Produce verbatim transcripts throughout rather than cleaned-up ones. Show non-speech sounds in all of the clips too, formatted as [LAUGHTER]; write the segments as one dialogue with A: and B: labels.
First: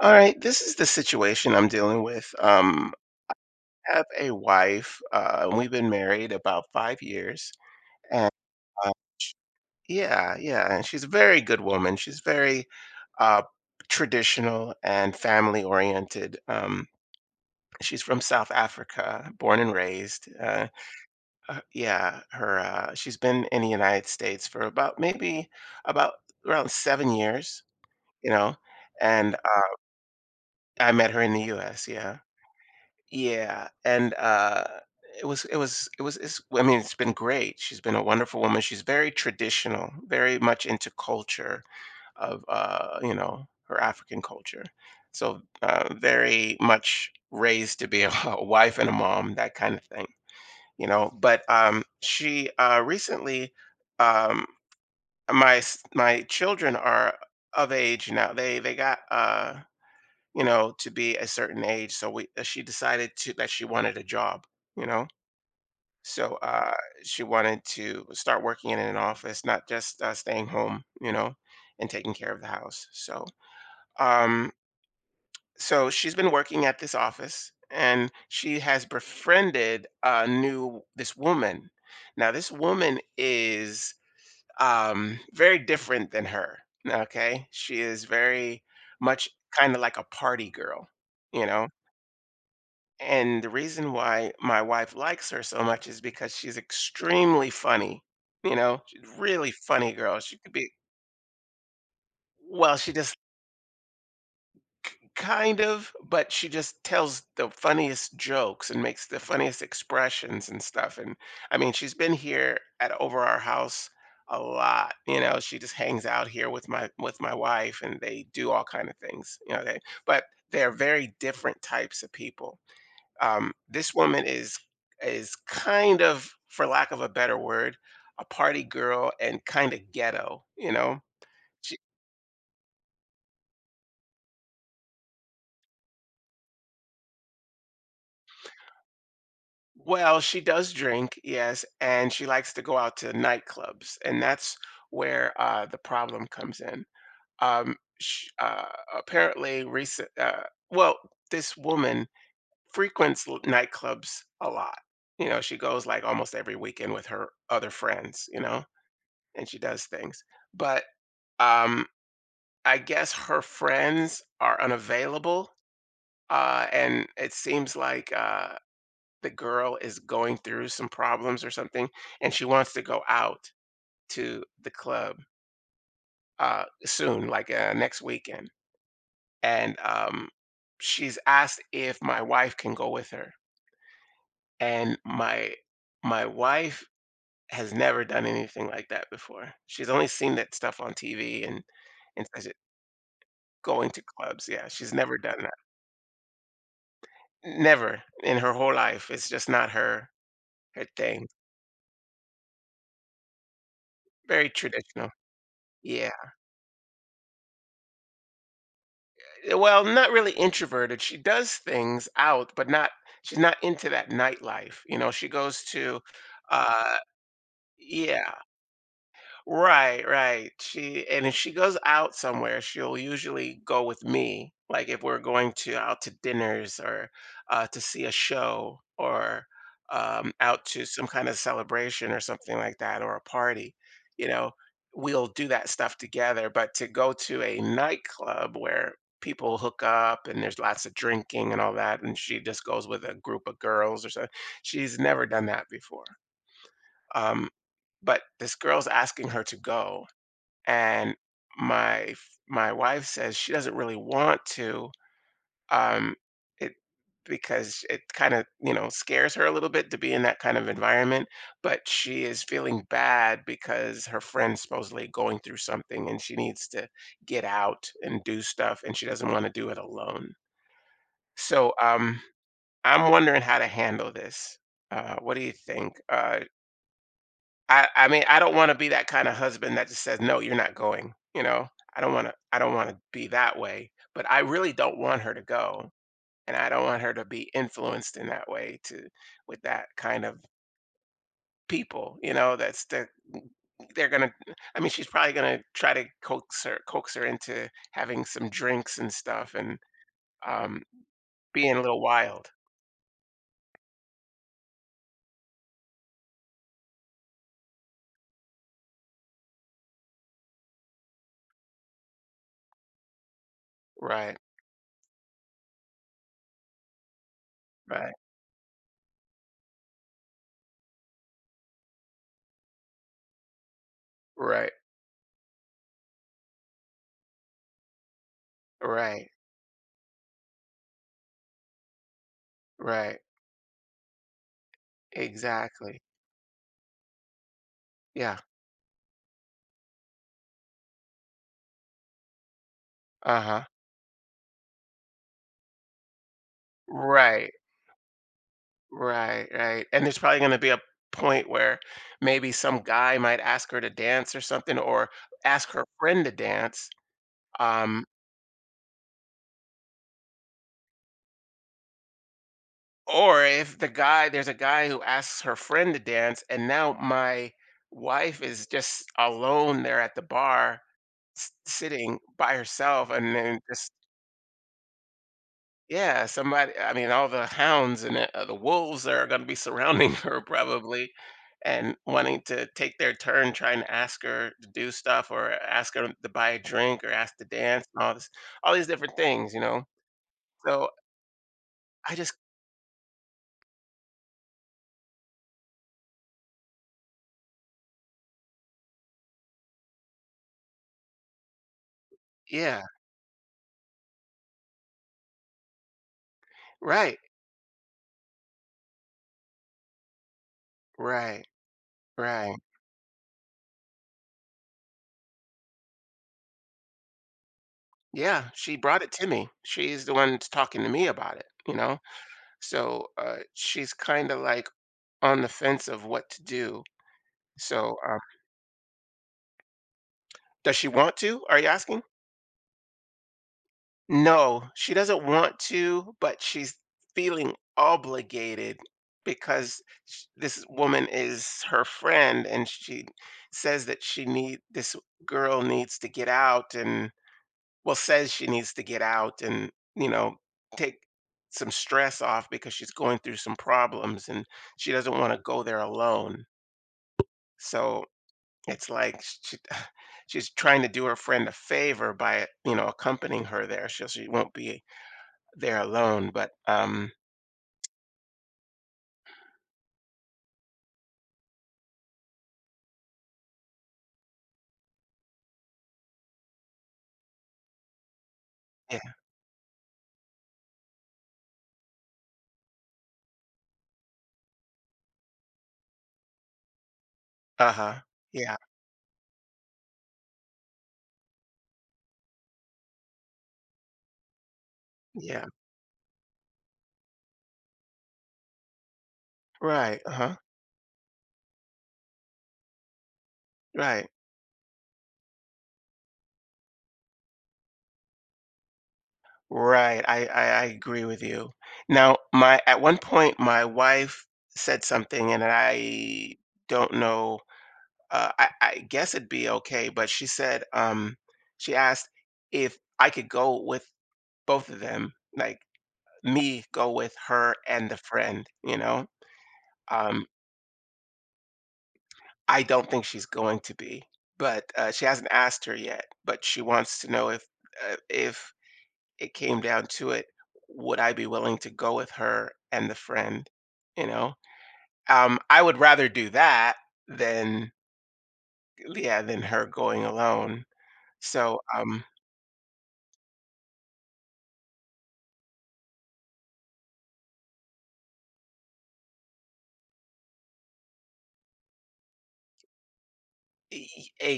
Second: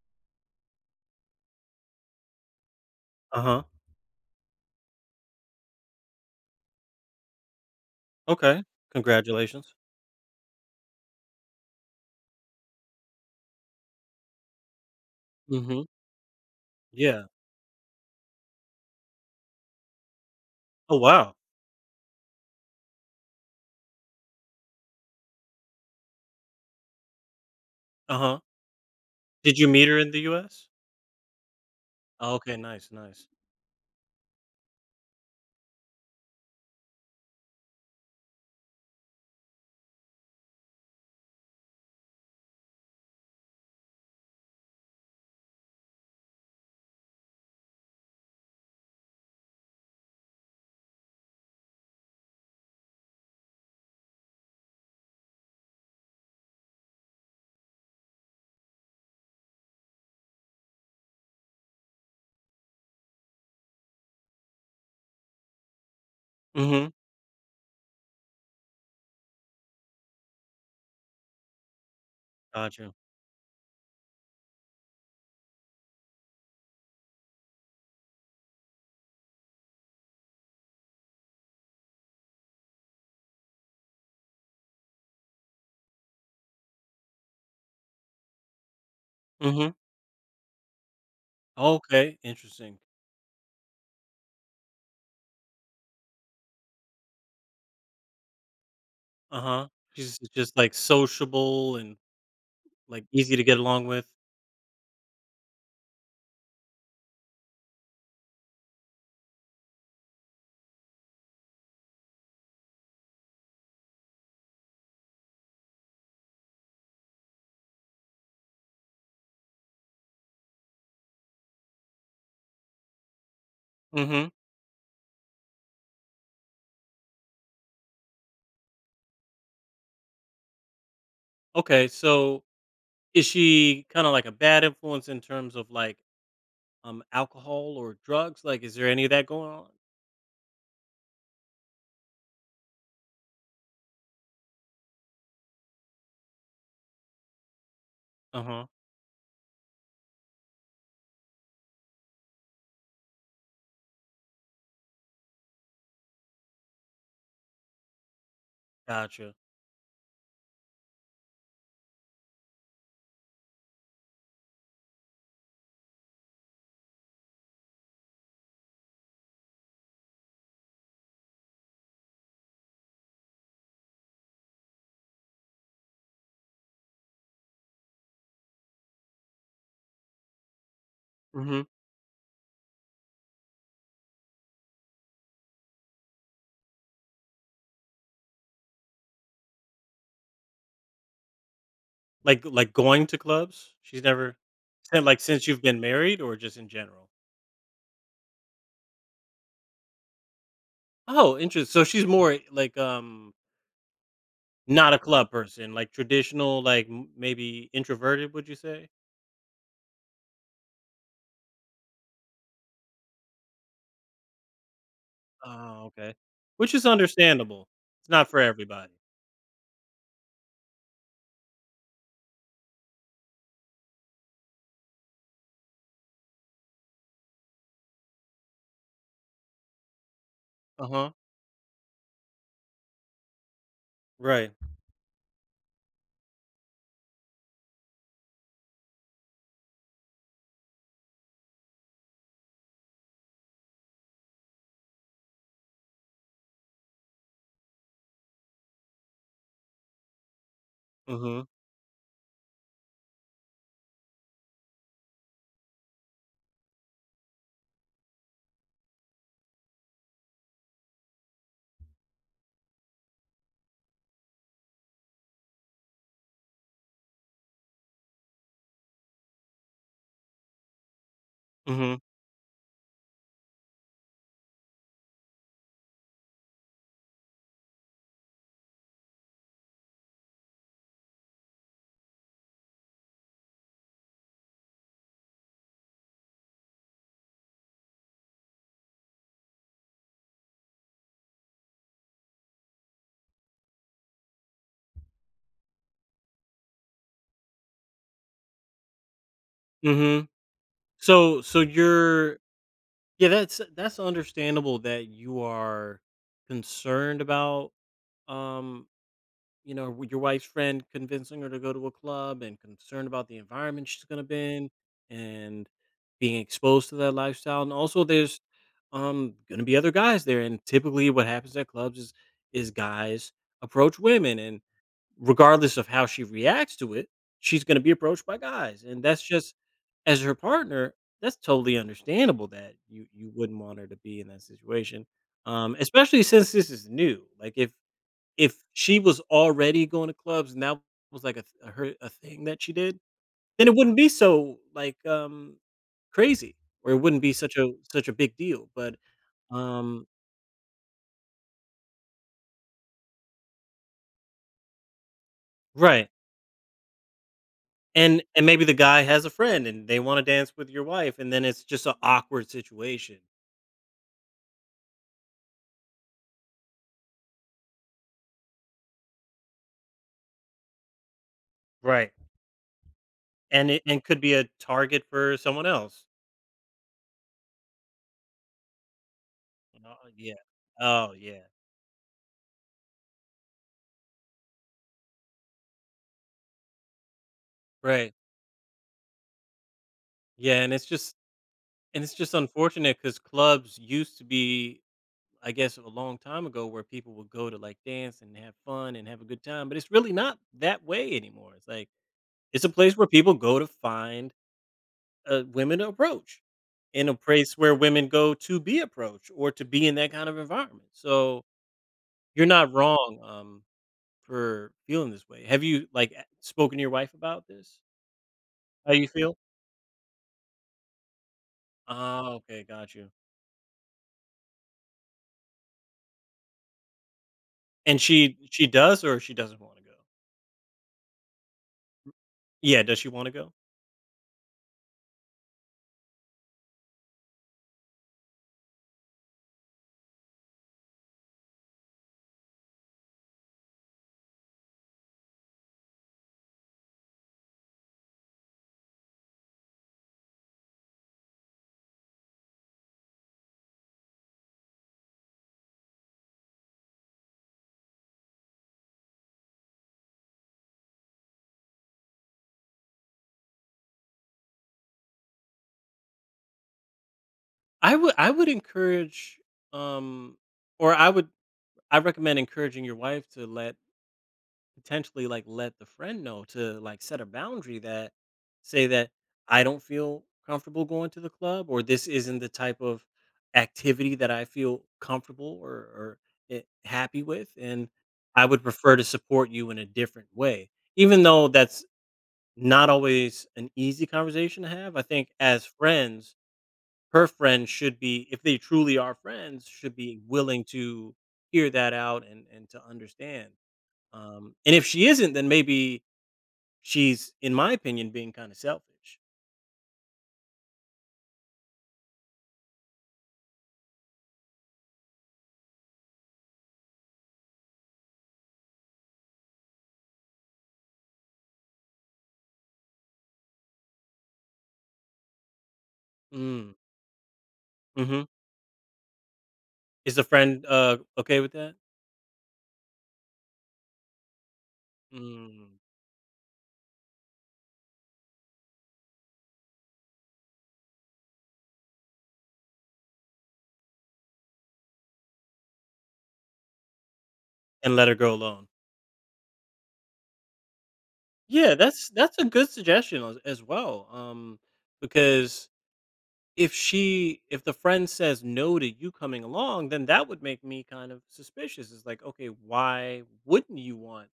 A: All right, this is the situation I'm dealing with. Um,
B: Uh-huh.
A: I have a wife, uh, and we've been married about five years. And
B: Okay.
A: uh,
B: Congratulations.
A: yeah, yeah, and she's a very good woman. She's very uh, traditional and family
B: Mhm.
A: oriented. Um,
B: Yeah.
A: she's from South Africa, born and raised. Uh,
B: Oh, wow.
A: uh, yeah, her uh, She's been in the United States for about maybe about around seven years, you
B: Uh-huh.
A: know, and uh,
B: Did you meet her in the U S?
A: I met her in the U S. Yeah.
B: Oh, okay, nice, nice.
A: Yeah, and, uh, it was it was it was it's I mean, it's been great. She's been a wonderful woman. She's very traditional, very much into culture of, uh, you know, her African culture. So, uh, very much raised to be a [LAUGHS] a wife and a mom, that kind of thing, you know? But, um, she, uh, recently, um my s my children are of age now. They they got, uh you know, to be a certain age. So we uh, she decided to that she wanted a job, you know. So uh,
B: Mhm.
A: she wanted to start working in an office, not just uh, staying home, you know, and taking care of the house.
B: Gotcha.
A: So um, so she's been working at this office, and she has befriended a new this woman. Now this woman is um, very different than her. Okay, she is very much
B: Mhm.
A: kind of like a party girl, you know.
B: Okay, interesting.
A: And the reason why my wife likes her so much is because she's extremely funny. You know, she's a really
B: Uh-huh.
A: funny girl.
B: She's
A: She could
B: just,
A: be,
B: like, sociable and,
A: well, she
B: like,
A: just
B: easy to get along with.
A: k- kind of, but she just tells the funniest jokes and makes the funniest expressions and stuff. And I mean, she's been here at over our house a lot. You know, she just hangs out here with my with my wife and they do all kind of things. You know, they but they're very different types of people. Um, this woman
B: Mhm.
A: is is kind of, for lack of a better word, a party girl and kind of ghetto. You know, she,
B: Okay, so is she kinda like a bad influence in terms of, like, um, alcohol or drugs? Like, is there any of that going on?
A: well, she does drink, yes, and she likes to go out to nightclubs, and that's where uh, the problem comes in. Um, sh uh,
B: Uh-huh.
A: apparently, recent. Uh, well, This woman frequents l- nightclubs a lot. You know, she goes like almost every weekend with her other friends. You know,
B: Gotcha.
A: and she does things, but um I guess her friends are unavailable, uh, and it seems like, uh, the girl is going through some problems or something, and she wants to go out to the club, uh, soon, like, uh, next weekend, and, um, she's asked
B: Mhm.
A: if my wife can go with her, and my my wife has never done anything like that before. She's only seen that stuff on T V and and
B: Like
A: such
B: like, going to clubs?
A: Going to
B: She's never.
A: clubs, yeah, she's
B: And,
A: never
B: like,
A: done.
B: since you've been married or just in general?
A: Never in her whole life. It's just not her her thing.
B: Oh, interest so she's more, like, um,
A: Very
B: not a
A: traditional.
B: club person, like,
A: Yeah.
B: traditional, like, m maybe introverted, would you say?
A: eh, Well, not really introverted. She does things out, but not, she's not into that nightlife. You know, she goes
B: Oh,
A: to
B: okay. Which is
A: uh
B: understandable. It's not
A: yeah.
B: for everybody.
A: Right, right. She, and if she goes out somewhere, she'll usually go with me. Like if we're going to out to dinners or uh, to see a show or um, out to some
B: Uh-huh.
A: kind of celebration or something like that or a party, you
B: Right.
A: know, we'll do that stuff together. But to go to a nightclub where people hook up and there's lots of drinking and all that, and she just goes with a group of girls or something, she's never done that before. Um, but this girl's asking her to go and
B: Mhm.
A: my f- my wife says she doesn't really want to, um it because it kind of, you know, scares her a little bit to be in that kind of environment, but she is feeling bad because her friend's supposedly going through something and she needs to get out and do stuff and she doesn't want to do it alone. So
B: Mhm.
A: um I'm wondering how to handle this. Uh what do you think? Uh I I mean, I don't wanna be that kinda husband that just says, "No, you're not going," you know? I don't wanna I don't wanna be that way, but I really don't want her to go, and I don't want her to be influenced in that way to with that kind of people, you know, that's the they're gonna I mean, she's probably gonna try to coax her coax her into having some drinks and stuff and,
B: Mhm.
A: um,
B: So so
A: being a little
B: you're
A: wild.
B: yeah, that's that's understandable that you are concerned about, um you know, with your wife's friend convincing her to go to a club and concerned about the environment she's going to
A: Right,
B: be in and being exposed to that lifestyle. And also
A: right,
B: there's um going to be other guys there and typically what happens at clubs is is guys approach women and
A: right,
B: regardless of how she reacts to it, she's going to be approached by guys. And that's
A: right,
B: just as her partner, that's totally understandable that you
A: right.
B: you wouldn't want her to be in that situation. Um
A: Exactly.
B: especially since this is new. Like if
A: Yeah.
B: if she was already going to clubs and that was like a th a her a thing that she did,
A: Uh-huh.
B: then it wouldn't be so, like, um, crazy, or it wouldn't be
A: Right.
B: such a such a big deal, but,
A: Right, right. And
B: um.
A: there's probably going to be a point where maybe some guy might ask her to dance or something, or ask her
B: Right,
A: friend to dance. Um,
B: and and maybe the guy has a friend and they wanna dance with your wife, and then it's just an awkward situation.
A: or if the guy, there's a guy who asks her friend to dance, and now my wife is just alone there at the bar, s-
B: Right.
A: sitting by herself, and then
B: And it
A: just,
B: and could be a target for someone else,
A: yeah, somebody. I mean, all the hounds and the uh, the wolves are gonna be
B: you know? Oh,
A: surrounding [LAUGHS]
B: yeah.
A: her probably
B: Oh, yeah.
A: and wanting to take their turn trying to ask her to do stuff or ask her to buy a drink or ask to dance and all
B: Right.
A: this, all these different things, you know?
B: Yeah, and it's
A: So,
B: just and it's
A: I
B: just
A: just
B: unfortunate because clubs used to be I guess a long time ago where people would go to like dance and have fun and have a good time, but it's really not that way anymore. It's like it's a
A: yeah.
B: place where people go to find uh, women to approach, in a
A: Right.
B: place where women go to be approached or to be in that kind of environment. So
A: Right.
B: you're
A: Right.
B: not wrong um, for feeling this way. Have you like a- spoken to your wife about this?
A: Yeah, she
B: How
A: brought
B: you
A: it to
B: feel?
A: me. She's the one that's talking to me about it, you know?
B: Oh, okay, got you.
A: So, uh, she's kinda, like, on the fence of what to do. So,
B: And
A: um,
B: she she does or she doesn't want to go.
A: does she want to? Are you asking?
B: Yeah, does she want to go?
A: No, she doesn't want to, but she's feeling obligated because sh this woman is her friend, and she says that she need this girl needs to get out and, well, says she needs to get out and, you know, take some stress off because she's going through some problems, and she doesn't wanna go there alone. So, it's like she [SIGHS] she's trying to do her friend a favor by, you know, accompanying her there so she won't be, they're alone, but, um
B: I would I would encourage um or I would I recommend encouraging your wife to let potentially like let the friend know to like set a boundary that say that
A: yeah.
B: I don't feel comfortable going to the club or this isn't the type of activity that I feel comfortable or or eh, happy with and
A: Uh-huh.
B: I
A: Yeah,
B: would prefer to support you in a different way. Even though that's not always an easy conversation to have, I think
A: yeah.
B: as friends her friend should be if they truly are friends, should
A: Right,
B: be
A: uh-huh.
B: willing to hear that out and and to understand.
A: Right.
B: Um, and if she isn't, then maybe she's, in my opinion, being kind of selfish.
A: Right, I I I agree with you. Now, my at one point, my wife said something, and I don't know, uh, I I guess it'd be okay, but she said, um she asked if I could go with both of them, like, me
B: Mm,
A: go with her and the
B: mhm.
A: friend, you know?
B: Is the
A: Um,
B: friend, uh, okay with that?
A: I don't think she's going to be, but, uh, she hasn't asked her
B: Mm,
A: yet, but she wants to know if, uh, if it came down to it, would I be willing to go with her and the friend, you know? Um, I would rather do that than,
B: and let her go alone.
A: yeah, than her going alone. So,
B: Yeah,
A: um
B: that's that's a good suggestion as, as well. Um, because if she if the friend says no to you coming along, then that would make me kind of suspicious. It's like, okay, why wouldn't
A: E
B: you want
A: e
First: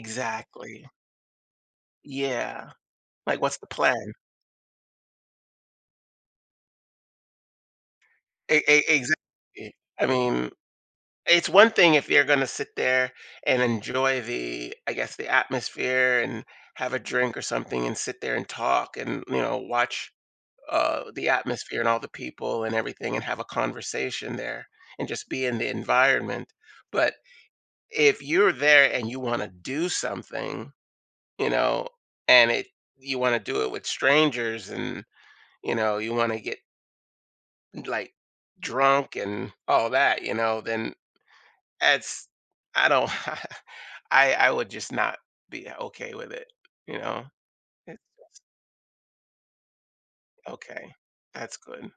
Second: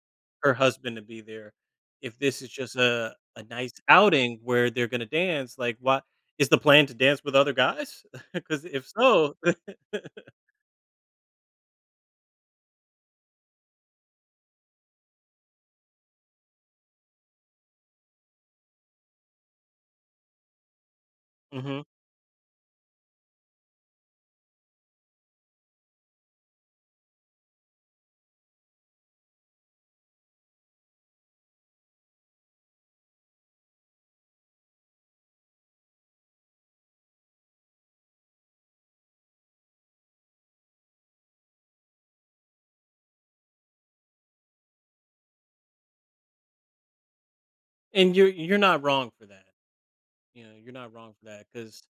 B: her
A: exactly.
B: husband to be there if this is
A: Yeah.
B: just a
A: Like,
B: a
A: what's the
B: nice
A: plan?
B: outing where they're going to dance? Like, what is the plan to dance with other guys? [LAUGHS]
A: E
B: Because
A: e
B: if so, [LAUGHS]
A: exactly. I mean, it's one thing if you're gonna sit there and enjoy the, I guess, the atmosphere and have a drink or something and sit there and talk and, you know, watch uh, the atmosphere
B: Mhm.
A: and all the people and everything and have a conversation there and just be in the environment. But if you're there and you want to do something, you know, and it you want to do it with strangers and, you know, you want to get like drunk and all that, you know, then, It's I don't [LAUGHS] I I would just not be okay with it, you know? It's
B: And you're
A: just
B: you're not wrong for that. You know, you're
A: okay.
B: not wrong for that
A: That's
B: because
A: good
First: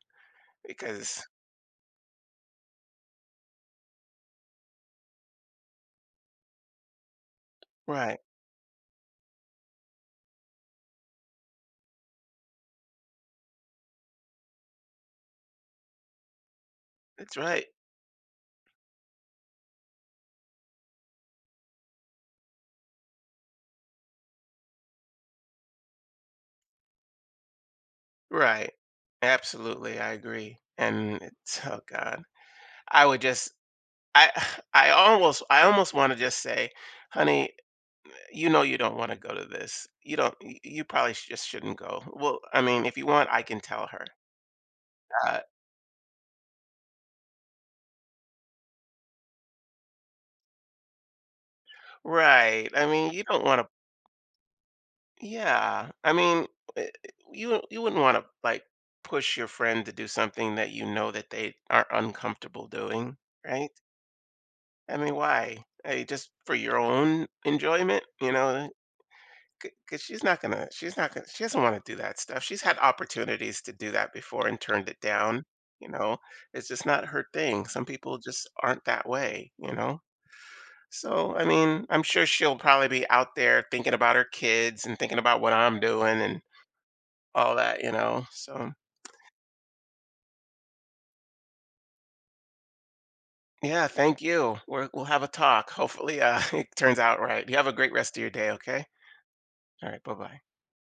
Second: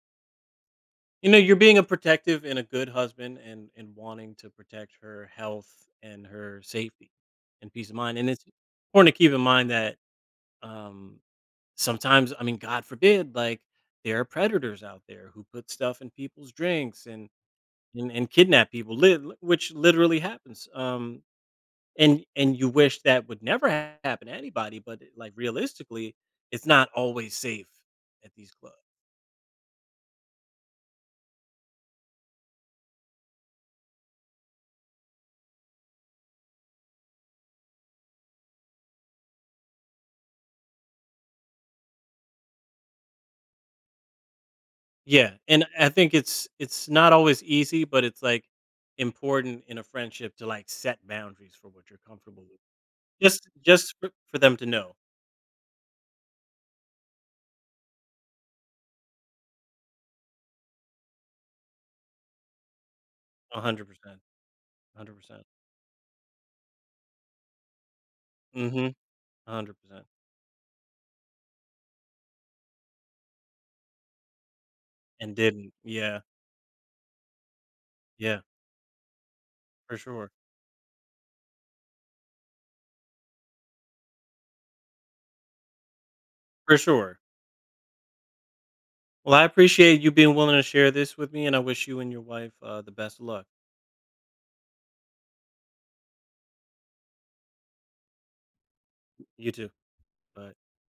A: because
B: you know, you're being a protective and a good husband and and wanting to protect her health and her safety and peace of mind.
A: right.
B: And it's important to keep in mind that um sometimes, I mean, God forbid, like there are predators out there who put stuff in people's drinks and
A: That's right.
B: and, and kidnap people, lit which literally happens. Um and and you wish that would never ha- happen to anybody, but like realistically, it's not always safe at these
A: Right.
B: clubs.
A: Absolutely, I agree, and it's oh god. I would just I [SIGHS] I almost I almost wanna just say, "Honey, you know you don't wanna go to this. You don't y you probably sh just shouldn't go." Well, I mean, if you want, I can tell her.
B: Yeah,
A: Uh
B: and I think it's it's not always easy, but it's like important in a friendship to like set boundaries for what you're comfortable with.
A: Right. I mean, you
B: Just
A: don't wanna,
B: just for, for them to know.
A: yeah, I mean, eh, you you wouldn't want to like push your friend to do something that you know that they are uncomfortable doing, right?
B: one hundred percent.
A: I mean,
B: one hundred percent.
A: why? Hey, just for your own enjoyment, you know?
B: Mhm.
A: Because
B: one hundred percent.
A: she's not gonna, she's not gonna, she doesn't want to do that stuff. She's had opportunities to do that before and turned it
B: And
A: down.
B: didn't.
A: You know,
B: Yeah.
A: it's just not her thing. Some people
B: Yeah,
A: just aren't that way, you
B: for
A: know?
B: sure.
A: So, I mean, I'm sure she'll probably be out there thinking about her kids and thinking about what I'm doing and
B: For sure.
A: all that, you know? So,
B: Well, I appreciate you being willing to share this with me and I wish you and your wife uh, the best of luck.
A: yeah, thank you. We're, we'll have a talk. Hopefully, uh, [LAUGHS] it turns out right. You have a great rest of your day, okay?
B: You too.
A: All right, bye bye.
B: Bye.